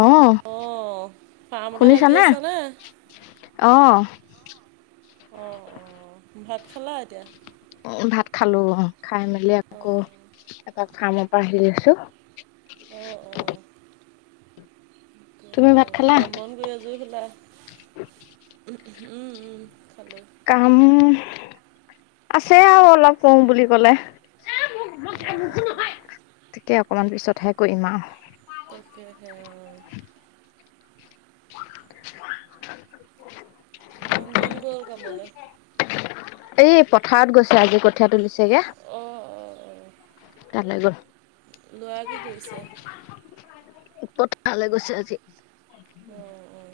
অঁ অ', ফাৰ্মতে লাগি আছা নে? অহ', অ', - অ', ভাত খালা এতিয়া? উম', ভাত খালোঁ অ', খাই মেলি আকৌ অঁ এপাক কাৰ্মৰ পৰা আহিলি আছোঁ', অহ', - অ', তুমি ত ভাত খালা কাম - বন কৰি আজৰি হলা, উম', - উম খালোঁ ', কাম উম', কাম আছে আৰু অলপ কৰোঁ বুলি ক'লে', অঁ তাকে অকমান পিছতহে কৰিম আৱ। তাকেহে অ। [unintelligible] মনজন গ'ল কামলে? এই পথাৰত গৈছে আজি কঠিয়া তুলিছেগে। অঁ অঁ অঁ। তালৈ গ'ল, ল'ৰা কি কৰিছে পথাৰলে গৈছে আজি। অঁ অঁ।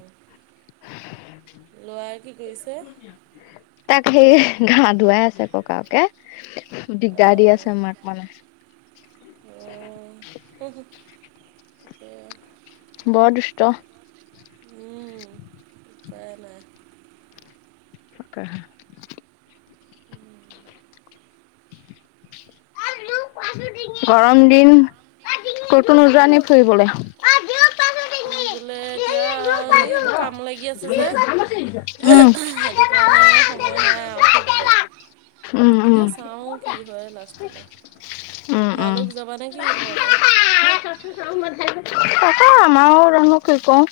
[unintelligible] ল'ৰাই কি কৰিছে? তাক সেই গা ধুৱাই আছে ককাকে দিগদাৰ দি অঁ আছে মাক মানে। অহ, অ। বৰ দুষ্ট। উম উপায়ে নাই। তাকেহে। গৰম দিন ক'তো উম, নোযোৱা নেকি ফুৰিবলে? ফুৰিবলে এতিয়া এইবোৰ কাম লাগি আছে যে, উম সেইটো কাৰণে সময় নাই আৰু ফুৰিবলে। উম এতিয়া উম চাওঁ কি হয় লাষ্টলে। উম উম তোমালোক যাবা নেকি ঘৰলে? তাকে আমাৰো জানো কি কৰোঁ?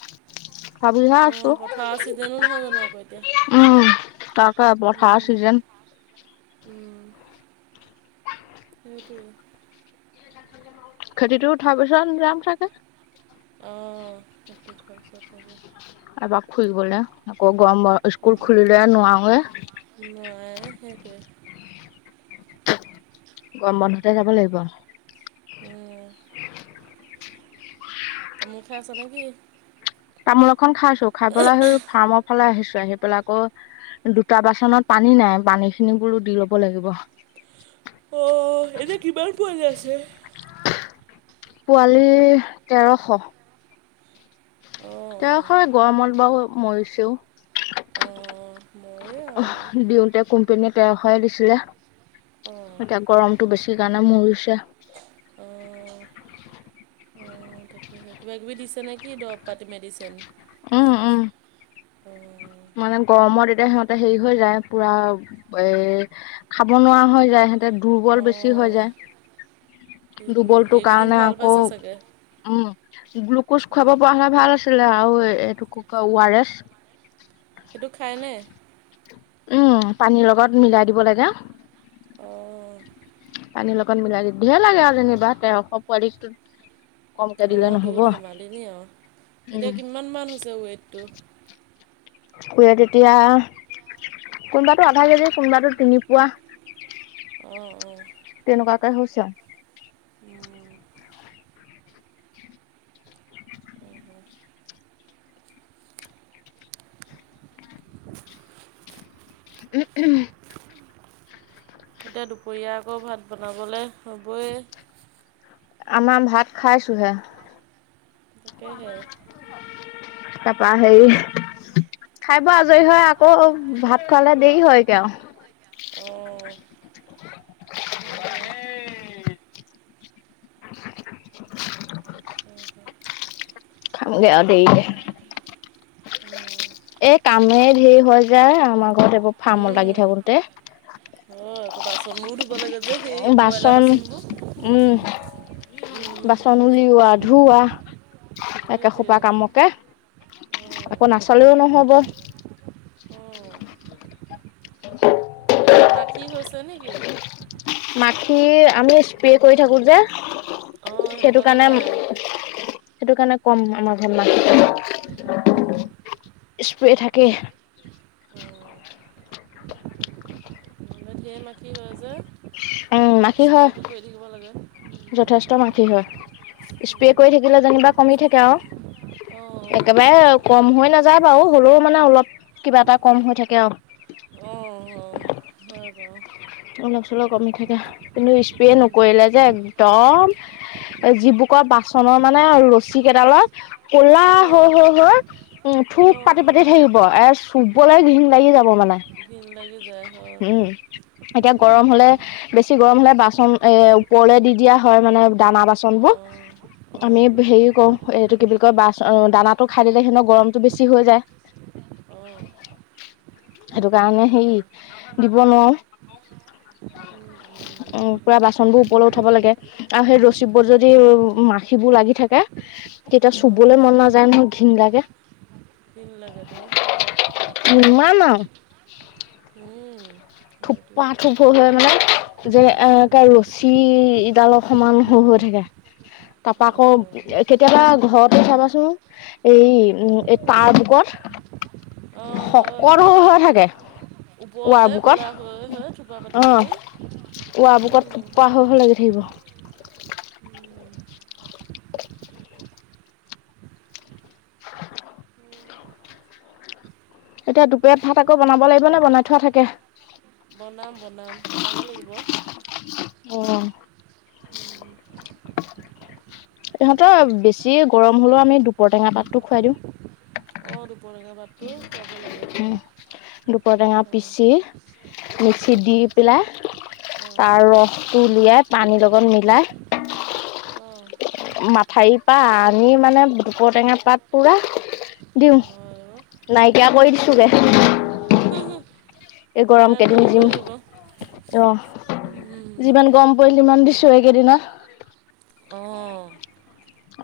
ভাবিহে অঁ আছোঁ পথাৰৰ ছিজনো নহয় জানো আকৌ এতিয়া উম তাকে পঠা ছিজেন। উম সেইটোৱে। খেতিটো উঠোৱাৰ পিছত যাম চাগে। অঁ খেতিটো উঠোৱাৰ পিছত যাবি। এপাক ফুৰিবলে আকৌ গৰম ব স্কুল খুলিলে নোৱাৰোঁৱে। নোৱাৰে সেইটোৱে। গৰম বন্ধতে যাব লাগিব। উম। [unintelligible] তামোল খাই আছ নে কি? তামোল এখন খাইছোঁ খাই পেলাই সেই ফাৰ্মৰ ফালে আহিছোঁ আহি পেলাই আকৌ দুটা বাচনত পানী নাই পানীখিনি বোলো দি ল'ব লাগিব। অহ এনে কিমান পোৱালি আছে? পোৱালি তেৰশ। অঁ তেৰশই গৰমত বাৰু মৰিছেও। অঁ মই অহ দিওঁতে কোম্পানীয়ে তেৰশয়ে দিছিলে। অঁ এতিয়া গৰমটো বেছি কাৰণে মৰিছে। অঁ অঁ কিবা কিবি দিছে নেকি দৰৱ পাতি মেডিচেন উম উম। অ। মানে গৰমত এতিয়া সিহঁতে হেৰী হৈ যায় পুৰা এ খাব নোৱাৰা হৈ যায়। সিহ সিহঁতে দুৰ্বল বেছি হৈ অঁ যায় সেইটোৱে দুৰ্বলটো এইকেইদিন কাৰণে ভাল আকৌ পাইছে চাগে উম গ্লুকোছ খুৱাব পৰা হ'লে ভাল আছিলে আৰু এইটো কি কয় অ আৰ এছ। সেইটো খায়নে? উম পানীৰ লগত মিলাই দিব লাগে অ'। পানীৰ লগত মিলাই দি ধঢেৰ লাগে আৰু যেনিবা তেৰশ পোৱালিক। কমকে দিলে অঁ টো নহ'ব ধেমালী নি আৰু, উম এতিয়া কিমান মান হৈছে ওৱেইট টো? ওৱেইট এতিয়া কোনোবাটো আধা কেজি কোনোবাটো তিনি পোৱা। অ' অ'। তেনেকুৱাকে হৈছে আৰু। উম, অহ। উ উম [unintelligible] এতিয়া দুপৰীয়া আকৌ ভাত বনাবলৈ হ'বই। আমাৰ ভাত খাইছোঁহে। তাকেহে। তাৰাপা হেৰি খাই বৈ আজৰি হয় আকৌ ভাত খোৱালে দেৰি হৈ গৈ আৰু। অ'। [inaudible] খামগে আৰু দেৰি কে। উম এ' কামেই ধেৰ হৈ যায়। আমাৰ ঘৰত এইবোৰ ফাৰ্মত লাগি থাকোতে। অ'। আকৌ বাচন বোৰ ধুব লাগে যে সেই ব্ৰইলাৰ বাচন উম বোৰ। বাচন উলিওৱা ধুওৱা, একে সেইটোৱে সোপা কামক কে অঁ আকৌ নাচালেও নহ'ব। উম। মাখি হৈছে নেকি? মাখি আমি স্প্ৰে কৰি থাকো যে সেইটো কাৰণে সেইটো কাৰণে কম আমাৰ ঘৰত মাখিটো, অঁ স্প্ৰে থাকে। অঁ। এনে ধেৰ মাখি হয় যে। উম মাখি হয় স্পেটো কৰি থাকিব লাগে। যথেষ্ট মাখি হয়। স্প্ৰে কৰি থাকিলে যেনিবা কমি থাকে আৰু এ অঁ একেবাৰে কম হৈ নাযায় বাৰু হ'লেও, মানে অলপ কিবা এটা কম হৈ থাকে আৰু অ'। অলপ চলপ কমি থাকে। কিন্তু স্প্ৰে নকৰিলে যে একদম এ, যিবোৰ ক বাচনৰ মানে ৰছী কেইডালত কলা অঁ হৈ, হৈ, হৈ। উম থূপ অঁ পাতি পাতি হয় থাকিব এ' চুবলৈ ঘিণ লাগি যাব মানে। ঘিণ লাগি যায় হয়। উম এতিয়া গৰম হ'লে, বেছি গৰম হ'লে বাচন এ' ওপৰলৈ দি দিয়া হয় মানে দানা বা চনবোৰ অঁ অঁ আমি হেৰি কৰো, এইটো কি বুলি কয় বাচ দানাটো খাই দিলে সিহঁতৰ গৰমতটো বেছি হৈ যায়। অ'। সেইটো কাৰণে হেৰি বাৰু দিব নোৱাৰো। উম, উম, পুৰা হয়। বাচন বোৰ ওপৰলৈ উঠাব লাগে। উম', আৰু সেই ৰছীবোৰত যদি অঁ মাখিবোৰ লাগি থাকে', তেতিয়া অঁ চুবলৈ মন নাযায় নহয়, ঘিণ লাগে', ঘিণ লাগেতো হুম', নিমা ন', উম, হয়তো থোপা থোপ হয় - হয় মানে', যে, এই, এটা উম, ৰছী ইডাল অকমান হয় - হয় থাকে', তাৰপা আকৌ, এ, অঁ কেতিয়াবা ঘৰতে চাবাচোন', এই উম', এই তাৰ বুকত, শকত হয় - হয় থাকে', ৱাৰ ওপৰলৈ বুকত ক'লা হয় - হয় থাকে', অ', ইয়াৰ বুকত থোপা হয় - হয় লাগি থাকিব', এতিয়া দুপৰিয়াৰ ভাত আকৌ বনাব লাগিব নে বনাই থোৱা থাকে? বনাম - বনাম, বনাব লাগিব', অহ', উম, ইহঁতৰ বেছি গৰম হ'লেও আমি দুপৰটেঙা পাতটো খুৱাই দিওঁ', অ', দুপৰটেঙা পাতটো খোৱাব লাগে, দুপৰ সেইটো টেঙা হয়', পিচি মিক্সিত দি পেলাই, অঁ তাৰ ৰসটো উলিয়াই পানীৰ লগত মিলাই', অহ', মাথাইৰ পৰা আনি মানে দুপৰটেঙা পাত পুৰা', দিওঁ, হয় অঁ নাইকিয়া কৰি দিছোগে', হম', -হম', উপায় নাই নহয় নিবই লাগিব', অহ', যিমান গৰম পৰিল সিমান দিছোঁ এইকেইদিনত', অহ',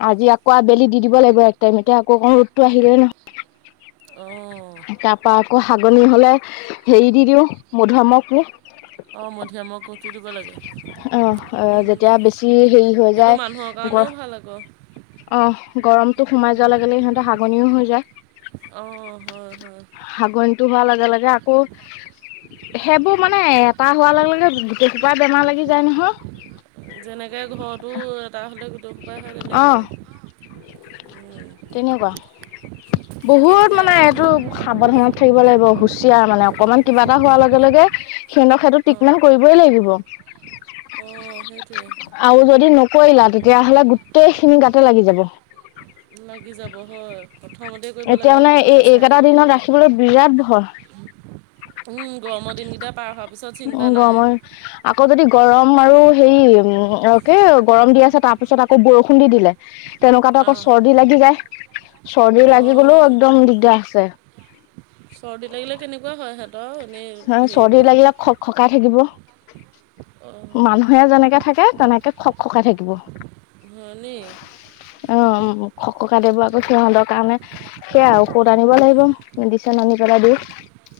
আজি আকৌ আবেলি দি দিব লাগিব, এক টাইমতে, এতিয়া আকৌ অকণ ৰ'দটো আহিলে ন', অহ', তাৰপা আকৌ হাগনি হ'লে, হেৰি দি দিওঁ, মধুআমখো', অ', মধুৰীআমৰক কটো দিব লাগে', আহ', - আ', যেতিয়া বেছি হেৰি হৈ সেইটো যায় মানুহৰ কাৰণেও গ', ভাল আকৌ অহ', গৰমটো সোমাই যোৱা লগে - লগে সিহঁতে হাগনিও হৈ যায়', অহ', হয় - হয়', হাগনিটো হোৱাৰ লগে - লগে আকৌ', সেইবোৰ মানে এটা হোৱাৰ লগে - লগে গোটেই হোপা বেমাৰ লাগি যায় নহয়', যেনেকৈ ঘৰতো এটা হ'লে গোটে হোপাই হয় অ তেনেকুৱা, অহ', উম', -উম', তেনেকুৱা, বহুত মানে অঁ এইটো', সাৱধানত থাকিব লাগিব, হুচিয়াৰ মানে অকমান কিবা এটা হোৱাৰ লগে - লগে, সিহঁতক সেইটো ট্ৰিটমেণ্ট কৰিব', কেলে দিব', অহ', সেইটোৱে', আৰু যদি নকৰিলা তেতিয়াহ'লে গোটেই খিনি গাতে লাগি যাব', লাগি যাব হয়, প্ৰথমতে কৰিব এতিয়া লাগে মানে এই অকণমানতে চাই এইকেইটা থাকিব দিনত লাগে', ৰাখিবলৈ বিৰাট ভয় উম', গৰমৰ দিনকেইটা পাৰ হোৱাৰ পিছত চিন্তা গৰমৰ নাই', আকৌ যদি গৰম আৰু হেৰি, উম', আকৌ গৰম দি আছে তাৰপিছত আকৌ বৰষুণ দি দিলে', তেনেকুৱাতো আকৌ আহ, চৰ্দি লাগি যায়, চৰ্দি লাগি গলেও অ'। একদম দিগদাৰ আছে', চৰ্দি লাগিলে কেনেকুৱা হয় সিহঁতৰ এনেই, চৰ্দি হেৰিবোৰ', লাগিলে খক খকাই থাকিব, অ'। মানুহ', সেয়া যেনেকে থাকে তেনেকে খক - খকাই থাকিব', হয়নি', অ উম খক ককাইদেউৰ আকৌ সিহঁতৰ কাৰণে সেয়া ঔষধ আনিব লাগিব। মেডিচিন আনি পেলাই দি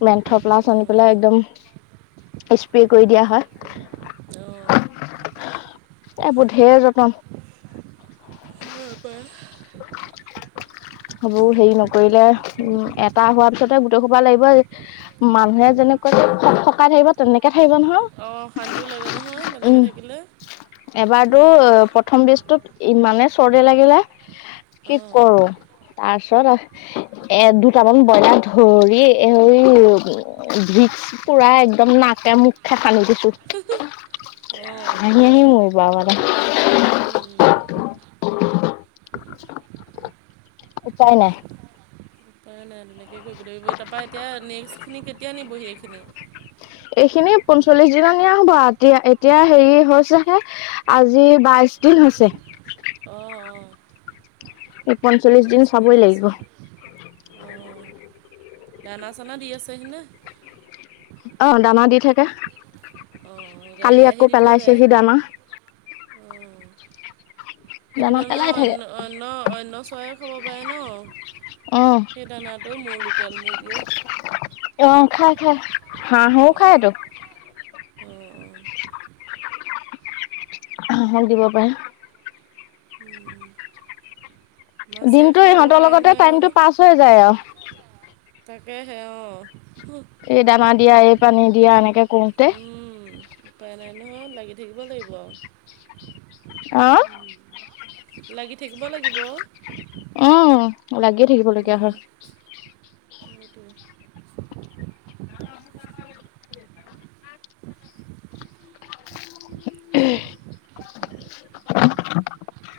মেন্থ প্লাছ আনিব পেলাই উম, একদম স্প্ৰে কৰি দিয়া হয়। অ'। এইবোৰ যত্ন নহ'লে ৰুপাই সবোৰ সেই নকৰিলে উম এটা হোৱাৰ পিছতে গোটেই সোপা লাগিবই। মানুহে যেনেকৈ সক সকাই ধৰিবত তেনেকে থাকিব অ', শান্তিও লাগে নহয় নহয় তেনেকৈ উম থাকিলে। এবাৰতো উম, পত প্ৰথম বীজটোত ইমানে চৰ্দি লাগিলে কি অ'। কৰো তাছত এ এ দুটামান ব্ৰইলাৰ ধৰি এ উই ভিকছ পুৰা একদম নাকে মুখ খে ফালি দিছো। অ', হাঁহি হাঁহি হয়। মাৰিব আও ল'ৰাটো উম, উপাই নাই। ত নাই এনেকে কৈ পদৈ পৈ তা পা এতিয়া নেক্সটখিনি কেতিয়া নিবহি এইখিনি? এইখিনি পঞ্চল্লিশ দিনত নিয়া হ'ব আ এতিয়া এতিয়া হেৰি হৈছেহে। আজি বাইশ দিন হৈছে। অ অ। এই পঞ্চল্লিশ দিন বাইছ চাবই লাগিব। হৈছে। অ দানা চানা দি আছেহিনে? অ দানা দি থাকে, অঁ গাড়ী কালি আহি আকৌ দি থৈ পেলাইছে যায় সি দানা। অঁ সেইটো দানা পেলাই থাকে। অন্য অন্য অন্য চৰাই খব পাৰে ন? উম সেই দানাটো মোৰ লোকেল মুৰ্গীয়ে অ খাই খাই হাঁ হ খাই অঁ এইতো। অঁ অঁ হাঁহক দিব পাৰে। উম মাছে দিনটো খাই বৈ ইহঁতৰ পাৰে লগতে নোৱাই টাইমটো জানো [unintelligible] পাছ হৈ আৰু। যায় অ, তাকেহে অ হু এই দানা দিয়া এই পানী দিয়া এনেকে কৰোঁতে উম উপায় নাই নহয় লাগি থাকিব লাগিব আও। অ। লাগি থাকিব লাগিব। অ লাগিয়ে থাকিবলগীয়া হয়। মোৰটো [unintelligible]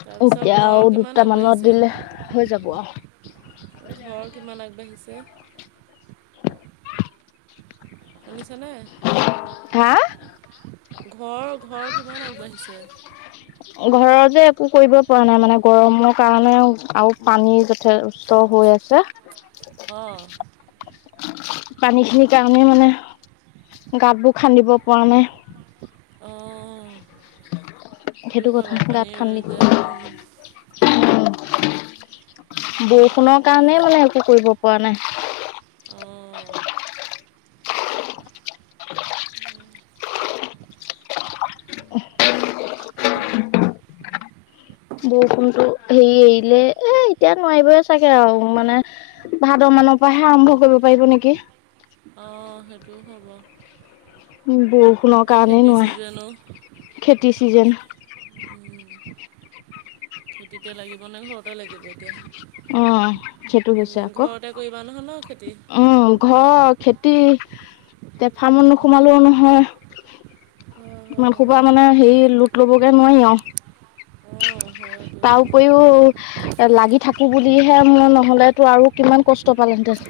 তাৰপিছত এতিয়া ঘৰ আও কিমান দুটামানত আগবাঢ়িছে দিলে হৈ যাব আও। ঘৰ কিমান আগবাঢ়িছে? শুনিছনে? হা? ঘৰ ঘৰ কিমান আগবাঢ়িছে? ঘৰত যে একো কৰিব পৰা নাই মানে গৰমৰ কাৰণে আৰু পানী যথেষ্ট হৈ আছ- চা অ। পানী খিনিৰ কাৰণে মানে গাতবোৰ খান্দিব পৰা নাই। অ সেইটো হয় কথা বাও পানী গাঁত ৰৈ খান্দি যে, ওম। হ'লেও বৰষুণৰ উপায় কাৰণে নাই মানে একো কৰিব পৰা নাই। অঁ বৰষুণতো হেৰি এৰিলে এ এতিয়া নোৱাৰিবই চাগে আও মানে ভাদ মানৰ পৰাহে আৰম্ভ কৰিব পাৰিব নেকি। অ সেইটো হ'ব। উ বৰষুণৰ এতিয়া কাৰণেই খেতিৰ ছিজনো নোৱাই খেতি চিজন। উম খেতিতে লাগিবনে ঘৰতে লাগিব এতিয়া। অ সেইটো হৈছে উম আকৌ ঘৰতে কৰিবা নহয় ন খেতি? উম ঘৰ খেতি এতিয়া ফাৰ্মত নোসোমালেও নহয়। হ। ইমান সোপা মানে সেইয়ে লোট ল'বগে নোৱাও আও। অ হয়টো। উপৰিও এ লাগি থাকো বুলিহে মো নহলে তোৰ আৰু কিমান কষ্ট পালো হেতেন।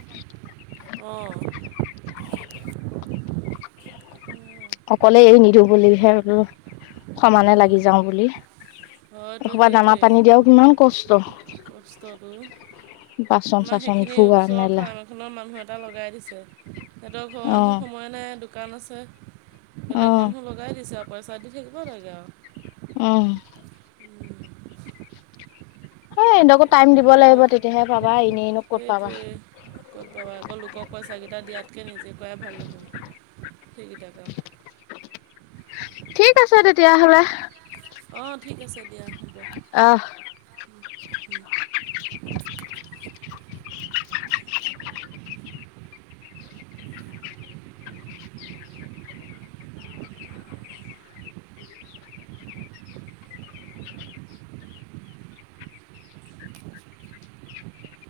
অ। অকলে এৰি নিদিওঁ বুলি হে ওলো সমানে লাগি যাওঁ বুলি। হয়তো এসোপা দানা সেইটোৱে পানী দিয়াৰ কিমান কষ্ট। কষ্টটো বাচন চাচন ধুৱা মেলা। ঘনৰ মানুহ এটা লগাই দিছে সিহঁতৰ ঘৰৰ অ মানুহ সময়ে নাই দোকান আছে। অ বেলেগ মানুহ লগাই দিছে আও পইচা দি থাকিব লাগে আও। উহ। সে এইদক টাইম দিব লাগিব তাকে তেতিয়াহে পাবা এনেই নো ক'ত পাবা। সেইটোৱে ক'ত পাবা আকৌ লোকক পইচাকেইটা দিয়াতকে নিজে কৰাই ভাল দেখোন সেইকেইটা কাম। ঠিক আছে তেতিয়াহ'লে। অ ঠিক আছে দিয়া। হ'ব আহ। [unintelligible]